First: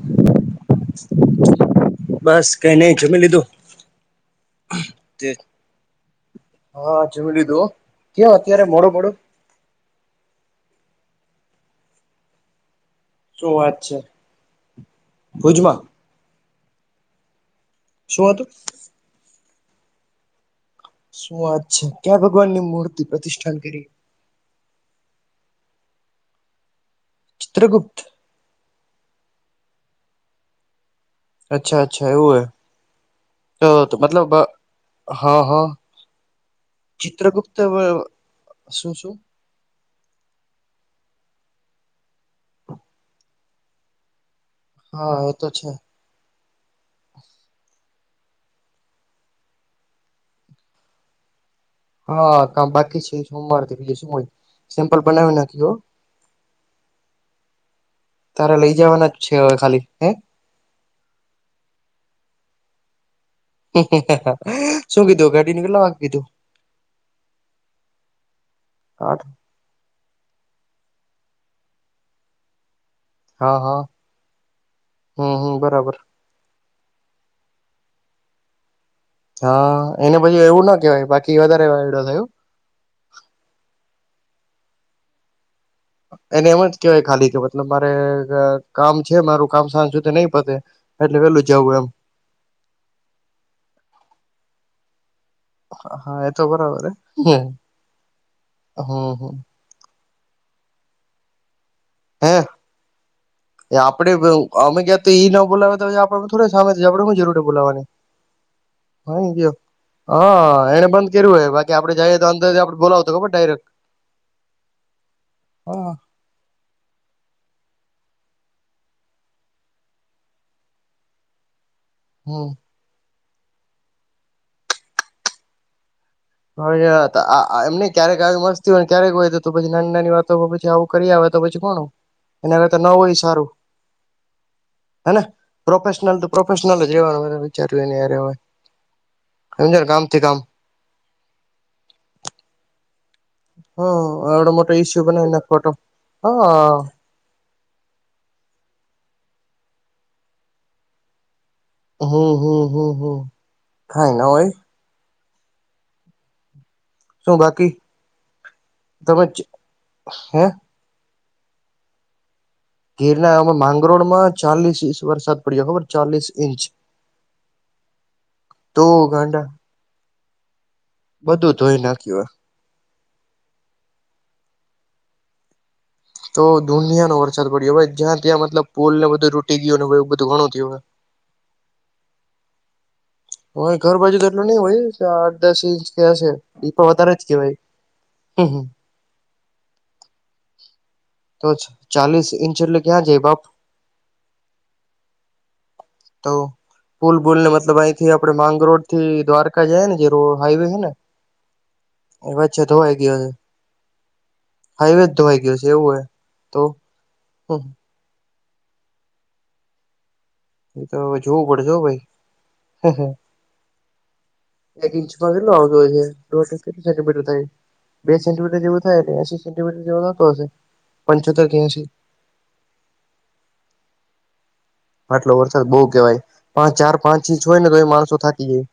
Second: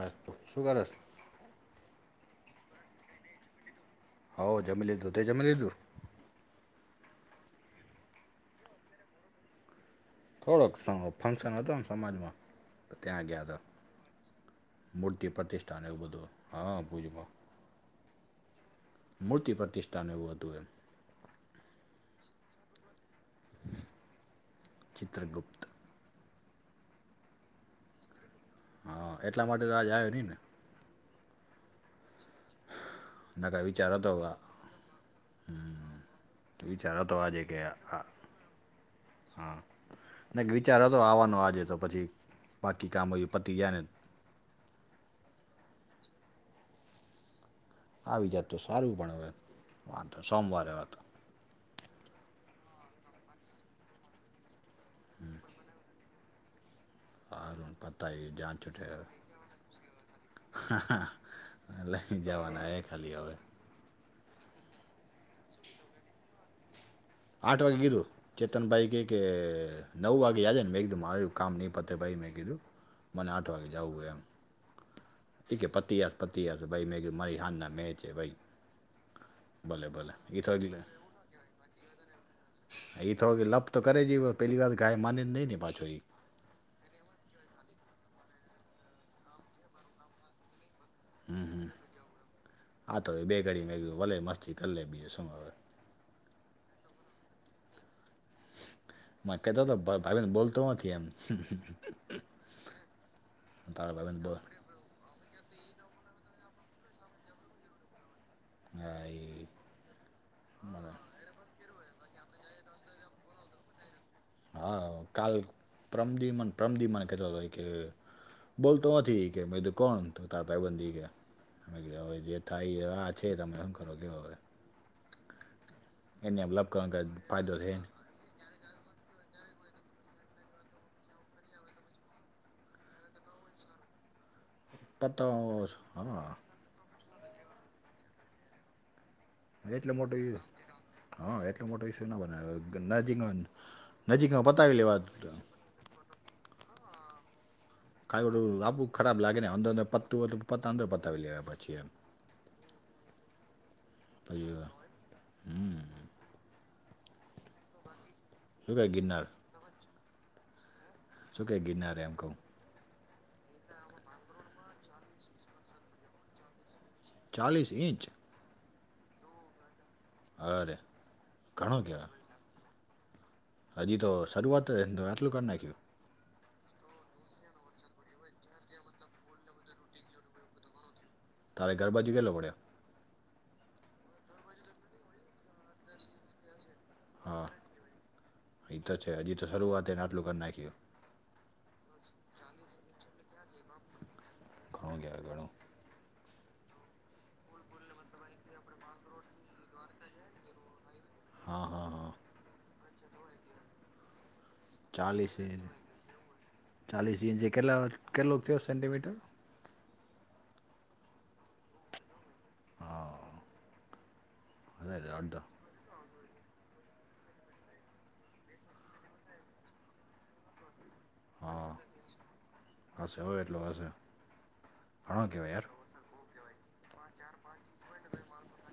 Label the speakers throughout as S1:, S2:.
S1: આ તો શું કરે છે.
S2: બસ કઈ નઈ જમી લીધું.
S1: હો જમી લીધું તે જમી લીધું.
S2: હા જમી લીધું હા કેવ અત્યારે મોડો [unintelligible]
S1: થોડોક [unintelligible] ફંક્શન હતો સમાજમાં. તો ત્યાં ગયા
S2: શું
S1: હતા
S2: વાત છે
S1: મૂર્તિ
S2: ભુજમાં
S1: પ્રતિષ્ઠાન એવું બધું હા ભુજમાં.
S2: શું હતું.
S1: મૂર્તિ પ્રતિષ્ઠાન એવું હતું એમ.
S2: શું વાત છે ક્યાં ભગવાન ની મૂર્તિ પ્રતિષ્ઠાન કરી.
S1: ચિત્રગુપ્ત.
S2: ચિત્રગુપ્ત.
S1: હા એટલા માટે તો આ જ આવ નહી ને.
S2: અચ્છા અચ્છા એવું
S1: નકા
S2: હે
S1: વિચાર
S2: તો
S1: હતો
S2: મતલબ
S1: આ
S2: હા હા.
S1: વિચાર હતો આજે કે
S2: ચિત્રગુપ્ત
S1: આ
S2: શું શું.
S1: હા ન વિચાર હતો આવવાનો આજે તો પછી બાકી કામ હો પતી જાય ને.
S2: હા એ તો છે.
S1: આવી જાતું તો સારું પણ હવે વાંધ સોમવારે વા તો.
S2: હા કામ બાકી છે સોમવારથી બીજે શું હોય સિમ્પલ બનાવી નાખી હો.
S1: સારું પતાવી
S2: તારે લઈ જવાના જ છે હવે ખાલી હે.
S1: હા લઈને જવાના હ ખાલી હવે.
S2: શું કીધું ઘાડીને કેટલા વાક કીધુ
S1: આટો ગીધું ચેતન બઈકી કે
S2: આઠ
S1: નવ વા્યાેયાદ નને મેઘીું મારીું કામ નનીં પત્ર ભાઈ મેગીું મને આઠ
S2: હા
S1: વાગે
S2: હા
S1: જવું
S2: હમ હમ
S1: એમ કે
S2: બરાબર
S1: પતિ પતિ હસ ભાઈ મે મારી હાના મે છે ભાઈ
S2: હા
S1: ભલે ભલે
S2: એને
S1: એ
S2: પછી
S1: તો
S2: એવું ના કેહેવાય બાકી વધારે વાયડો થયુ.
S1: એ તો કે લપ તો કરે છે પેલી વાત ગાય માનીને નહી ને પાછો એ
S2: એને એમ જ કેહવાય ખાલી કે મતલબ મારે કામ છે મારું કામ સાંજું તે નહી પતે એટલે પેલું જવું એમ
S1: હા તો બે ગડી મે ભલે મસ્તી કરી લે બીજે સર
S2: હા એ તો બરાબર હ
S1: કતા તો ભાવી ને બોલતો નથી એમ
S2: હે
S1: તારો
S2: આપડે
S1: ભાઈબંધ બોલ
S2: અમે ક તો ઈ ના બોલાવે તો આપને થો સામે આપણે હ જરૂરી બોલાવાની હા
S1: હ
S2: ગયો હા એને બંધ કરવ્યું હોય બાકી આપડેઈએ તો અંદર આપણે બોલાવતો ખબર ડાયરેક્ટ
S1: હા કાલ
S2: હા
S1: પ્રમદિમન પ્રમદિમન કતો હતોય કે બોલતો નથી કે મું કોણ તારા પાઈબંધી કે હ જે
S2: હમ
S1: થાય આ છે તમે શું કરો દેવ હવે એને એમ લપ કરવાનો કાંઈ ફાયદો
S2: હ
S1: છે નહીં
S2: એમને ક્યારેક મસ્ત ક્યારેક હોય તો પછી નાની નાની વાતો પછી આવું કરી આવેય તો પછી કોણ એગર ન હોય સારું હ
S1: પતાવો
S2: પ્રોફેશનલ
S1: હા
S2: પર્્નલ જ રહેવાનું વિચાર્યું નેયવે
S1: એટલો મોટો ઈ હા એટલો મોટો ઇુ ના બનેજી
S2: હમ એવડો મોટો ઇસ્યુ બનાવી નાખોટો હ
S1: કાુ ખરાબ લાગે ને અંદરંદ પત પ અંદર પતાવી લેવા પછી એમ
S2: હમ હમ હમ હમ થાયના હોય.
S1: હમ્મ
S2: શું બાકી
S1: શું કહે
S2: તમે
S1: ગિરનાર
S2: હે
S1: શું ક ગિનારે એમ ક
S2: ગીરનામાં માંગરોળ માં ચાલીસ ઇંચ વરસાદ પડ્યો ખબર ચાલીસ ઇંચ
S1: ચાલીલીસ ઇંચ
S2: ધ ગાંડા
S1: અરે
S2: બધું
S1: ઘણો
S2: ધોઈ નાખ્યુ
S1: કહેવાય હજી તો શરૂઆત આટલું કરી નાખ્યુ
S2: તો દુનિયા નો વરસાદ પડ્યો હ જ્યા ત્યા મતલબ પોુલ ને બધું રૂટી ગયુ ને એ બધુ ઘણુ થયુ હવે
S1: તારે ગરબાજી કે લવડ્યા
S2: હ ઘર બાજુ દટલું નહી હોય. આઠ દસ ઇંચ કે છેપો વધારે જ
S1: હા
S2: કેવાાઈ હ
S1: એ તો છે હજજી તો શરૂઆત નાટલું કર નાખીયો
S2: તો ચાલીસ ઇંચ એટલે ક્યાં જાય બાપ
S1: ઘણો થાર ઘણો
S2: તો ફૂલ ભૂલ ને મતલબ અહીંથી આપડે માંગરો થી દ્વારકા જ ને જે હાઈવે હ ને
S1: હા હા હા
S2: એ વાછ તોયગ હાઈવેજ
S1: ચાલીસ
S2: ધોવાઈ ગયું
S1: ઇંચ
S2: છે એવું હોય તો હ
S1: કેટલોગ થયો સેન્ટીમીટર
S2: એ તો હવે જોવું પડશે હો ભાઈ હ હ
S1: હા
S2: એક
S1: હશે
S2: ઇંચ
S1: અડધો
S2: પગલો દો હજો હજ કેટ સેન્ટમીટર ત બે સેન્ટીમીટર જેવું થાય એટ એસી સેન્ટીમીટ જેવો થતો હશે પંચોતેર કે
S1: હા
S2: એસી
S1: હશે હોવે એટલો હશે ઘણો
S2: આટલો
S1: કહેવાય યાર
S2: વરસાદ બઉુ કેહેવાય પા ચાર પાંચ ઇંચ હોય ને તો એ માણસો થાકી જાય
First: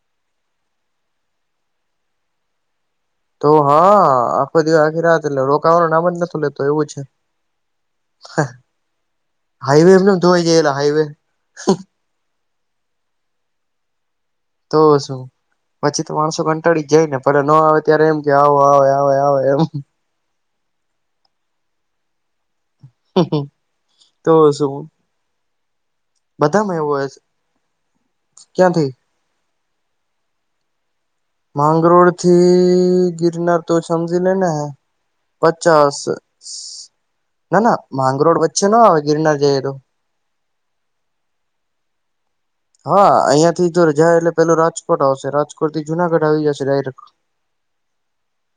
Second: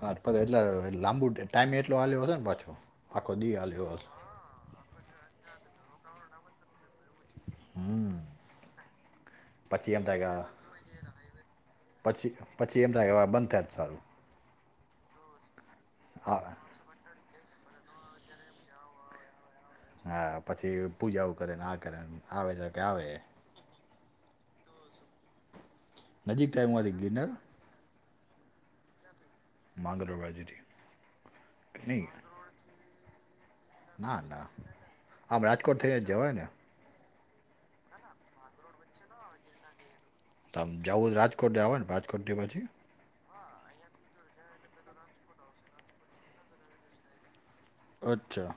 S1: હાછ એટલે લાંબુ ટાઈમે એટલો હ્યોશે ને પાછો આખો
S2: તો
S1: દી હાલ્યો
S2: હા
S1: હશે
S2: આખો દિવસ આખી રહ એટલે રોકાવાનું નામ જ નતું લેતો એવું છે.
S1: હમ
S2: હાઈવે
S1: પછી એમ થાય
S2: એ
S1: કે આ
S2: ધોવાઈ જયેલા હાઈવે
S1: પછી પછી એમના એવા બંધ થાય જ સારુ
S2: તો શું પછી તો માણસો
S1: હા
S2: કંટાળી જ જાય ને ફ ન આવે ત્યારે એમ કે આવો આવે આવે આવે એમ
S1: હા પછી પૂજાઓ કરે ને આ કરેને આવે તો કે આવે
S2: તો શુ
S1: નજીક થાય હું
S2: બધામાં એવું
S1: આથી
S2: હોય છે,
S1: ગિરનાર
S2: ક્યાંથી
S1: માંગ રહો આ જીથી
S2: માંગરોળ થી ગિરનાર તો
S1: ના
S2: સમજી
S1: ના
S2: લેને હ
S1: આમ રાજકોટ
S2: પચાસ
S1: થઈને જ જવાય ને
S2: ના ના માંગરોળ વચ્ચે ન આવે ગિરનાર જઈએ તો
S1: તમે જવું જ રાજકોટ આવેો ને રાજકોટથી પછી
S2: હા અહિયાં થી તો જાય એટલે પેલું રાજકોટ આવશે રાજકોટ થી જુનાગઢ આવી જશે ડાયરેક
S1: અચ્છા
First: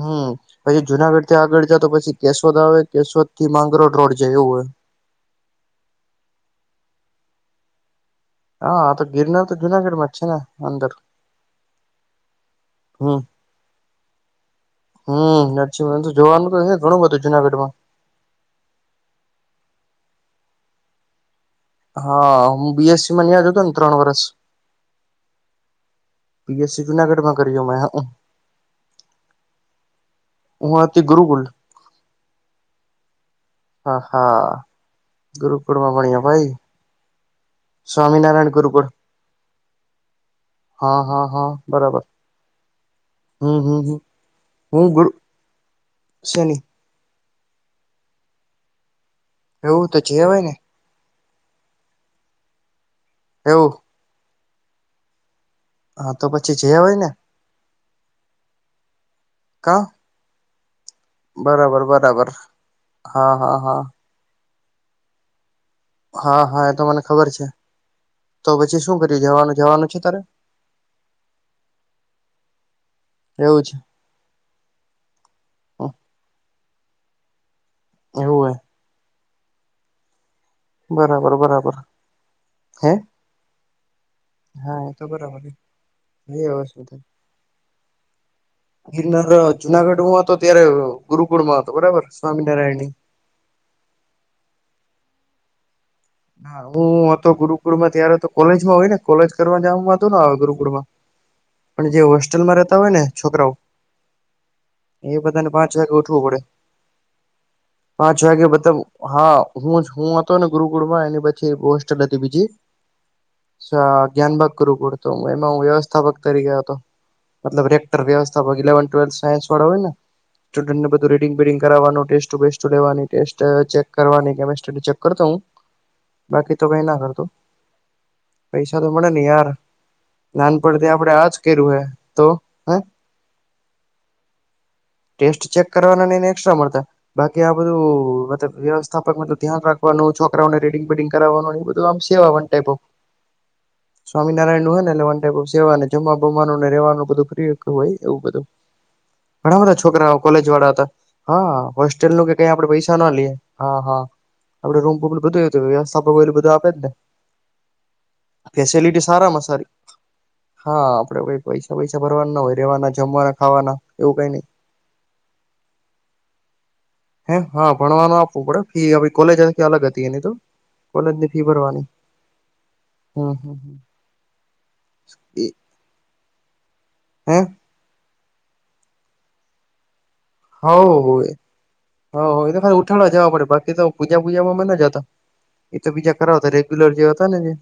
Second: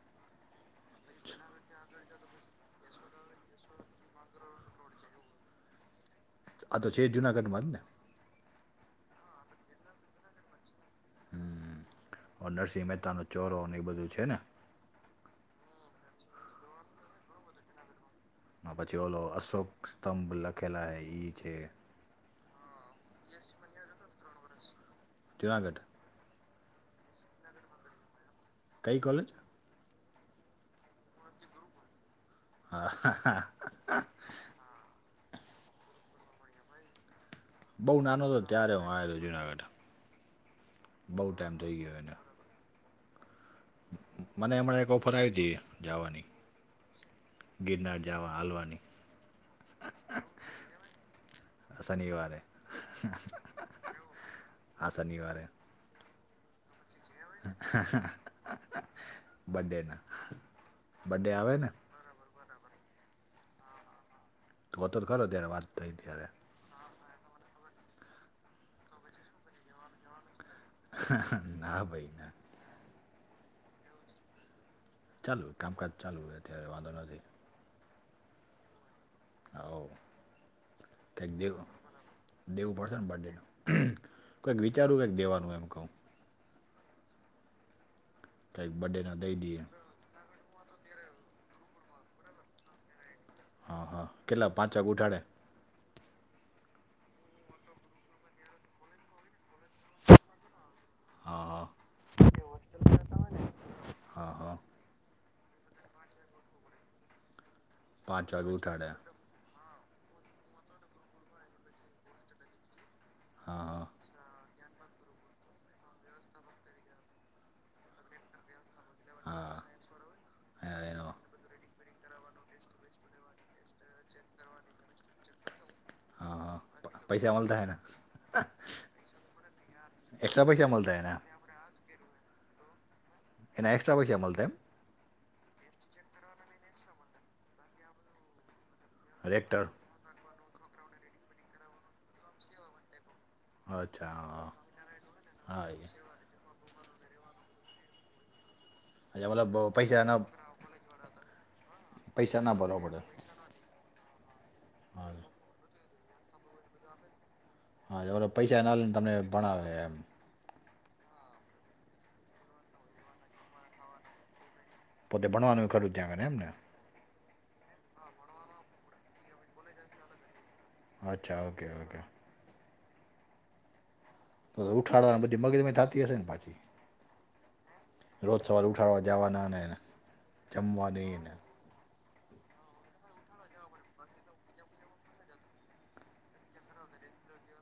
S2: હમ પછી જુનાગઢ થી આગળ જા તો પછી કેશોદ આવે કેશોદ થી માંગરોળ રોડ જવું હોય.
S1: આ તો છે જુનાગઢમાં જ ને
S2: હા તો ગિરનાર તો જુનાગઢમાં જ છે ને અંદર
S1: હમ નરસિંહ મહેતા
S2: હમ
S1: ન ચોરો અને એ બધું છેને.
S2: હમ નરજી તો જોવાનું તો ઘણું હતું જુનાગઢ મા
S1: પછી ઓલો અશોક સ્તંભ લખેલા હૈ ઈ છે.
S2: હા હું બીએસ
S1: ચુનાગઢ
S2: પીએસસી જુનાગઢ માં કરજો મે હ
S1: કઈ કોલેજ
S2: ઓ તે ગુકુલ
S1: હા હા હા
S2: હા હા ગુરુકુળમાં બણ્યા ભાઈ
S1: બઉુ નાનો હતો
S2: સ્વામિનારાયણ
S1: ત્યારે હું
S2: ગુરુકુળ
S1: આલો્યો જુનાગઢ
S2: હા
S1: બહુ
S2: હા હા
S1: ટાઈઇમ થઈ ગયો
S2: બરાબર
S1: એને
S2: હમ હમ હમ
S1: મને એમણે
S2: હું
S1: એક
S2: ગુરુ
S1: ઓફર આવી હતી જવાની
S2: શેની
S1: ગિરનાર જાવા હલવાની
S2: એવું તો જેવાય ને
S1: શનિવાર
S2: એવું
S1: આનીઓાર
S2: હા તો પછી જે હોય ને કા
S1: બડેના
S2: બરાબર બરાબર હા હા હા
S1: તોર કરો ત્યારે વાત- થઈ ત્યારે
S2: હા હા એ તો મને ખબર છે તો પછી શું કર્યું જવાનું જવાનું છે તારે
S1: ના ભાઈને
S2: એવું છે.
S1: ચાલું કામકાજ ચાલું અત્યારે વાંધો નથી.
S2: એવું હ
S1: હ
S2: બરાબર બરાબર
S1: દેવું
S2: હે
S1: પડશે ને બર્થડેનું કંઈક
S2: હા એ
S1: વિચારવું
S2: તો
S1: કંઈક
S2: બરાબર
S1: દેવાનું એમ કહું
S2: [unintelligible]
S1: કંઈક બર્થડેના
S2: ગિરનાર
S1: દઈ દઈએ
S2: જુનાગઢ હું હતો ત્યારે ગુરુકુળ માં હતો બરાબર સ્વામિનારાયણ ની
S1: હા હા કેટલા પાંચ વાગે ઉઠાડે
S2: ના હું હતો ગુરુકુળમાં ત્યારે તો કોલેજમાં હોય ને કોલેજ કરવા જ હતું ને ગુરુકુળમાં
S1: હા હા
S2: પણ જે હોસ્ટેલમાં રહેતા હોય ને છોકરાઓ
S1: હા હા
S2: એ બધાને પાંચ વાગે ઉઠવું પડે પાંચ વાગે બધા હા હું જ હું હતો ને ગુરુકુળમાં એની પછી હોસ્ટલ હતી બીજી
S1: હા
S2: સા જ્ઞાનબગ ગુરુકુળ હતું એમાં હું વ્યવસ્થાપક તરીકે હતો મતલબ રે વ્યવથા ઇલેવન ટ્વેલ્થ
S1: હા
S2: સાઇન્સ વાળા હોય
S1: હા
S2: સ્ટુડન્ટને
S1: એનો
S2: બધું રીડિંગ બિડિંગ કરવાનું ટે- - સ્ટ લેવાની ટેસ્ટ ચેક કરવાની કેમસ્ટ્રી ચેક કરતા હું?
S1: હા
S2: બાકી
S1: હા
S2: તો કઈ
S1: પ-
S2: ના કરતો
S1: પૈસા મળતા એના
S2: પૈસા તો મળે ની યાર
S1: એક્સ્ટ્રા પૈસા
S2: નાનપથી
S1: મળતા
S2: આપડે
S1: એના
S2: આજ કર્યું હે તો હ
S1: એના એક્સ્ટ્રા પૈસા મળતા એમ
S2: ટેસ્ટ ચેક કરવાના ને ને એસ્ટ્રા મળતા બાકી આ બધું અભ્યાસ સ્થાપક
S1: રેક્ટર
S2: ધ્યાન રાખવાનું છોકરાઓને રીડિંગ બિડિંગ કરવાનું બ આમ સેવાન ટપ ઓફ
S1: અચ્છા હા
S2: સ્વામિનારાયણ નું હો ને એટલે વન ટાઈપ ઓફ
S1: હા હા
S2: સેવાને
S1: એ
S2: જમવા જમવાનું ને રવાનું રહેવાનું બધું ફ્રી હતું હોય એવું બધું
S1: અચ્છા મતલબ
S2: ઘણા બધા
S1: પૈસા
S2: છોકરા
S1: ના
S2: કોલેજ વાળા હતા હા હોસ્ટેલ નું કે
S1: પૈસા
S2: કઈ
S1: ના
S2: આપડે
S1: ભરવા
S2: પૈસા
S1: પડે
S2: ના લઈએ. હા હા આપડે
S1: હા
S2: રૂમું બધું વ્યવસ્થા એલું બધું આપે જ ને
S1: હા પૈસા ના લેય ને
S2: ફેસિલિટી
S1: તમને
S2: સારામાં સારી
S1: ભણાવે એમ
S2: હા આપડે કઈ પૈસા પૈસા ભરવાના ના હોય રેવાના જમવાના ખાવાના એવું કઈ નઈ
S1: પોતે ભણવાનું ખરું ત્યાં ખાલી એમને
S2: હે હા ભણવાનું આપવું પડે ફી કોલેજ કે અલગ હતી એની તો કોલેજ ની
S1: અચ્છા
S2: ફી
S1: ઓકે
S2: ભરવાની
S1: ઓકે
S2: હ હ હ
S1: તો ઉઠાડવાને બધી મગજમાં થાતી હશે ને પાછી
S2: હ
S1: રોજ સવાર ઉઠાડવા જવાનાને
S2: હ હોવે હ હો એ તો ખાલી ઉઠાળવા જવા પડે બાકી તો પૂજા પૂજામાં માં ના જાતા એ તો બીજા કરાવતા રે - - લર જે હતા ને જે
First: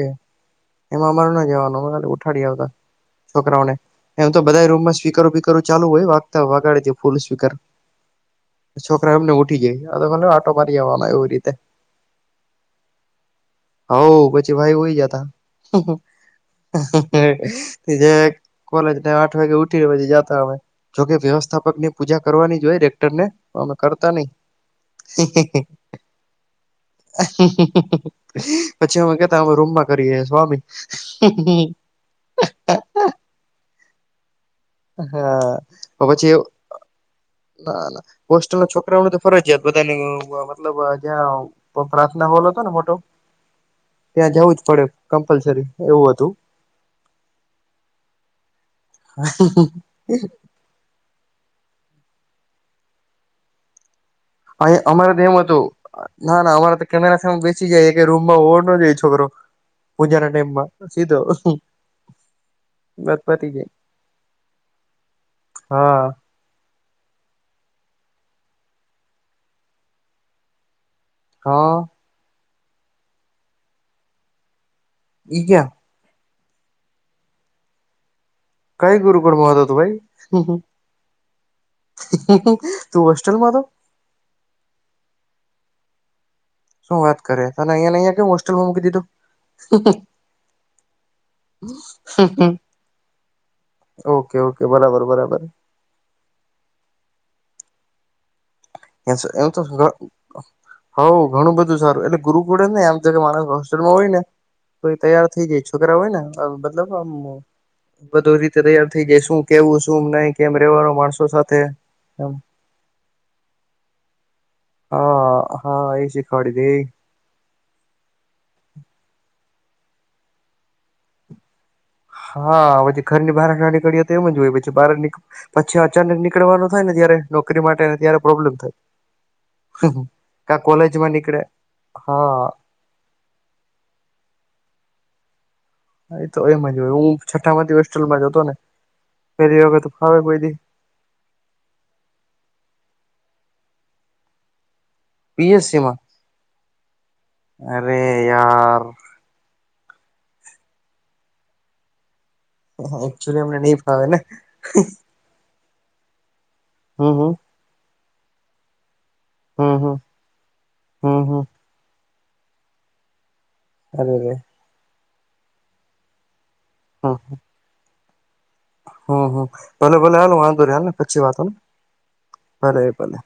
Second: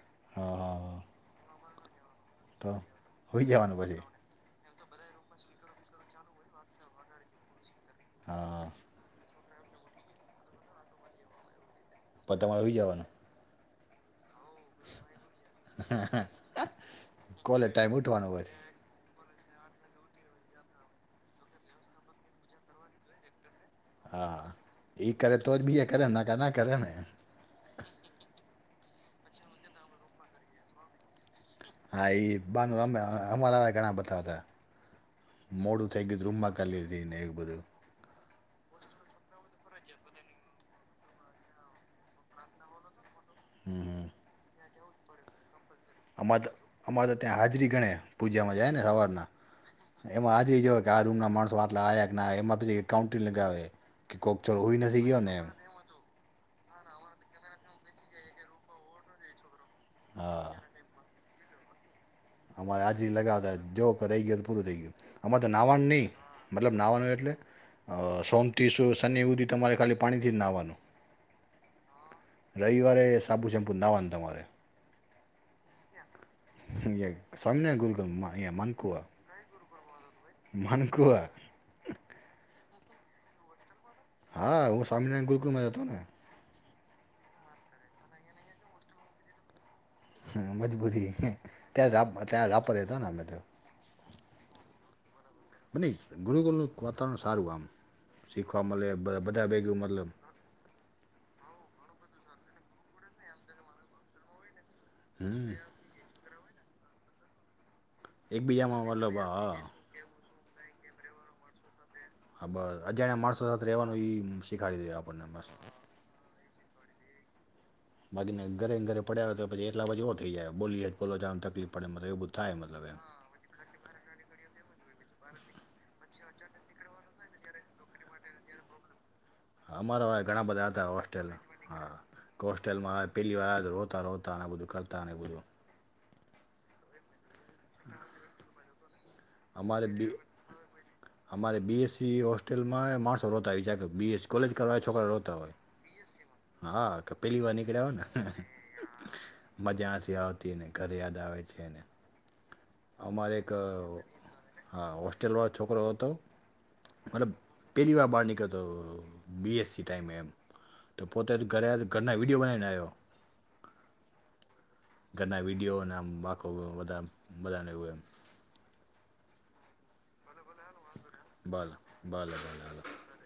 S2: એ
S1: હા હા હા
S2: એમાં અમારો ના જવાનુ ઠાડી
S1: તો
S2: આવતા
S1: હોઈ
S2: છોકરાઓને
S1: જવાનું પછી
S2: એમ તો બધા રૂમમાં સ્પીર બીકર ચાલુ હોય વાગતા વાગાડી ડદેય ફૂલ સ્પીકર
S1: હા.
S2: છોકરા એમને ઉઠી જાય ભા આટો મારી આવાનો એવી રીતે
S1: પણ તમારે રહી જવાનું.
S2: હ પછી ભાઈ હોય જતા
S1: કોલેજ ટાઈમ ઉઠવાનું
S2: જે-
S1: પછી
S2: - કોલેને આઠ વાગે ઉઠી જતા હ જોકે વ્યવસ્થાપક ની પૂજા કરવાની જો હોય ડેક્ટર ને અમે કરતા નઈ
S1: હા એ કરે તો જ બીજા કરે ને, ના ના કરે ને
S2: પછી અમે કેતા અમે રૂમમાં કરીએ સ્વામી
S1: હા એ બાનું અમે અમારા ઘણા બધા હતા. મોડું થઈ
S2: હા પછી
S1: [unintelligible] ને એવું બધું
S2: હોસ્ટલ ના છોકરાઓને તો ફરજયાત બધા મતલબ જ્યાં પ્રાર્થના બોલો હતો ને મોટો
S1: હમ હમ.
S2: ત્યાં જવું જ પડે કમ્પલસરી એવું હતું
S1: અમારે તો અમારે તો ત્યાં હાજરી ગણે પૂજામાં જાય ને હવારના એમાં હાજરી જવા કે આ રૂંમના માણસો આટલા આવ્યા કે એમાંથી કાઉન્ટિંગ લગાવે કે કોકચો
S2: અ
S1: હોઈ નથી
S2: અમારે
S1: ગયો
S2: તો
S1: ને એમ
S2: હતું ના ના અમારા તો કેમેરાેમે બેસી જાય કે રૂમમાં ઓ ન જાય છોકરો પૂજા ના
S1: હા
S2: ટાઈમ માં સીધો
S1: અમારે હજરી
S2: વાત
S1: લગાવતા
S2: પતી જાય
S1: જો રહી ગયો તો પૂરું થઈ ગયું અમારે તો નાવાનું
S2: હા
S1: નહી મતલબ નહવાનું એટલે અહ સોમથીસ શનિ સુધી તમારે ખાલી પાણીથી જ નહાવાનું.
S2: હા.
S1: રવિવારે સાપુ શેમ્પુ ને નાહવાનું તમારે.
S2: ઈ ક્યા?
S1: અહીંયા સ્વામિનારાયા ગુરુકુળ માં.
S2: કઈ ગુરુકુળ માં હતો તુ ભાઈ?
S1: મનખો હૈ.
S2: તું હોસ્ટેલમાં હતો?
S1: હા હું સ્વામીનારાયણ ગુલકુળ માં હતો ને.
S2: શું વાત કરે તને અહિયા ને અહિયા કેમ હોસ્ટેલમાં મૂકી દીધું?
S1: હ મજબૂરી ત્યા ત્યાં રાપ તા રાપ માં રેહતો ને અમે તો.
S2: ઓકે ઓકે બરાબર બરાબર.
S1: આ ની ગુરુકુલનું વાતાવરણ સારું આમ શીખવા મલે
S2: એમ
S1: બ-બધા
S2: તો
S1: ભેગા મતલબ
S2: હઉ ઘણું બધું સારું એટલે ગુરુકળે ને આમ માણસ હોસ્ટેલમાં હોય ને કોઈ તૈયાર થઈ
S1: હમ
S2: જાય છોકરા હોય ને આ મતલબ આમ બધું રીતે
S1: એકબીજામાં
S2: તૈયાર થઇ
S1: મતલબ
S2: જાય શું
S1: હા
S2: કેવું શું નહી કેમ રેવાનો માણસો સાથે
S1: બસ અજાણ્યા માણસો સાથે રહેવાનું શીખાડી ડદે આપણને મસ્ત.
S2: ખોડી દે.
S1: બાકીને ઘરે ઘરે પડ્યા તો પછી એટલા બાજી થઈ જાય બોલી જ બોલો તકલીફ. પડે મતલબ એવું બધું થાય
S2: હા
S1: મતલબ એમ
S2: હછી ઘરની બહાર ના નીકળી્યા તો એમ જ હોય પછી બહાર ની પછી અચાનક નીકળવાનું થાય ને જયારે નોકરી માટેને ત્યારે પ્રોબ્લેમ થાય.
S1: હા, અમારા વા ઘણા
S2: કા
S1: બધા હતા
S2: કોલેજમાં
S1: હોસ્ટેલ
S2: નીકળે
S1: હા કો ટેટલમાં આવે પહેલી વા રોતા રોતા અને બધું કરતા ને બધું
S2: હ તો એમ જ હોય હું છઠ્ઠા માંથી હોસ્ટેલમાં જતો ને પેલી વખત ફાવે કોઈ દી
S1: અમારે બી એસ સી હોસ્ટેલમાં માણસો રોતા આવી જ કે બી એસ સી કોલેજ કરવા છોકરા રો તા હોય
S2: પીએસસી માં
S1: હા કે પહેલી વાર નીકળ્યા
S2: અરે
S1: હોયને.
S2: યાર
S1: મજાથી આવતી ને ઘર યાદ આવે છેને. અમારે
S2: એકચુલી
S1: એક
S2: અમને
S1: અહ
S2: નહી ફાવે ને
S1: હા હો ટલ ના છોકરો હતો
S2: હમ
S1: મતલબ
S2: હમ
S1: પહેરીલી વાર બહાર નીકળતો હતો બી એસ
S2: હમ
S1: સી
S2: હમ
S1: ટાઈમે વયમ તો
S2: હમ
S1: પોતે
S2: હમ
S1: ઘરે ઘરના વિડીયો બનાવીવને આવ્યો
S2: આ બોલે.
S1: ઘરના વિડીયોને આમ આખો બધા બધાને મલા ને એમ.
S2: હા હા ભલે ભોલે હાલો વાંધો નહીં હૈ ને પછી વાતોને ભલે એ ભલે.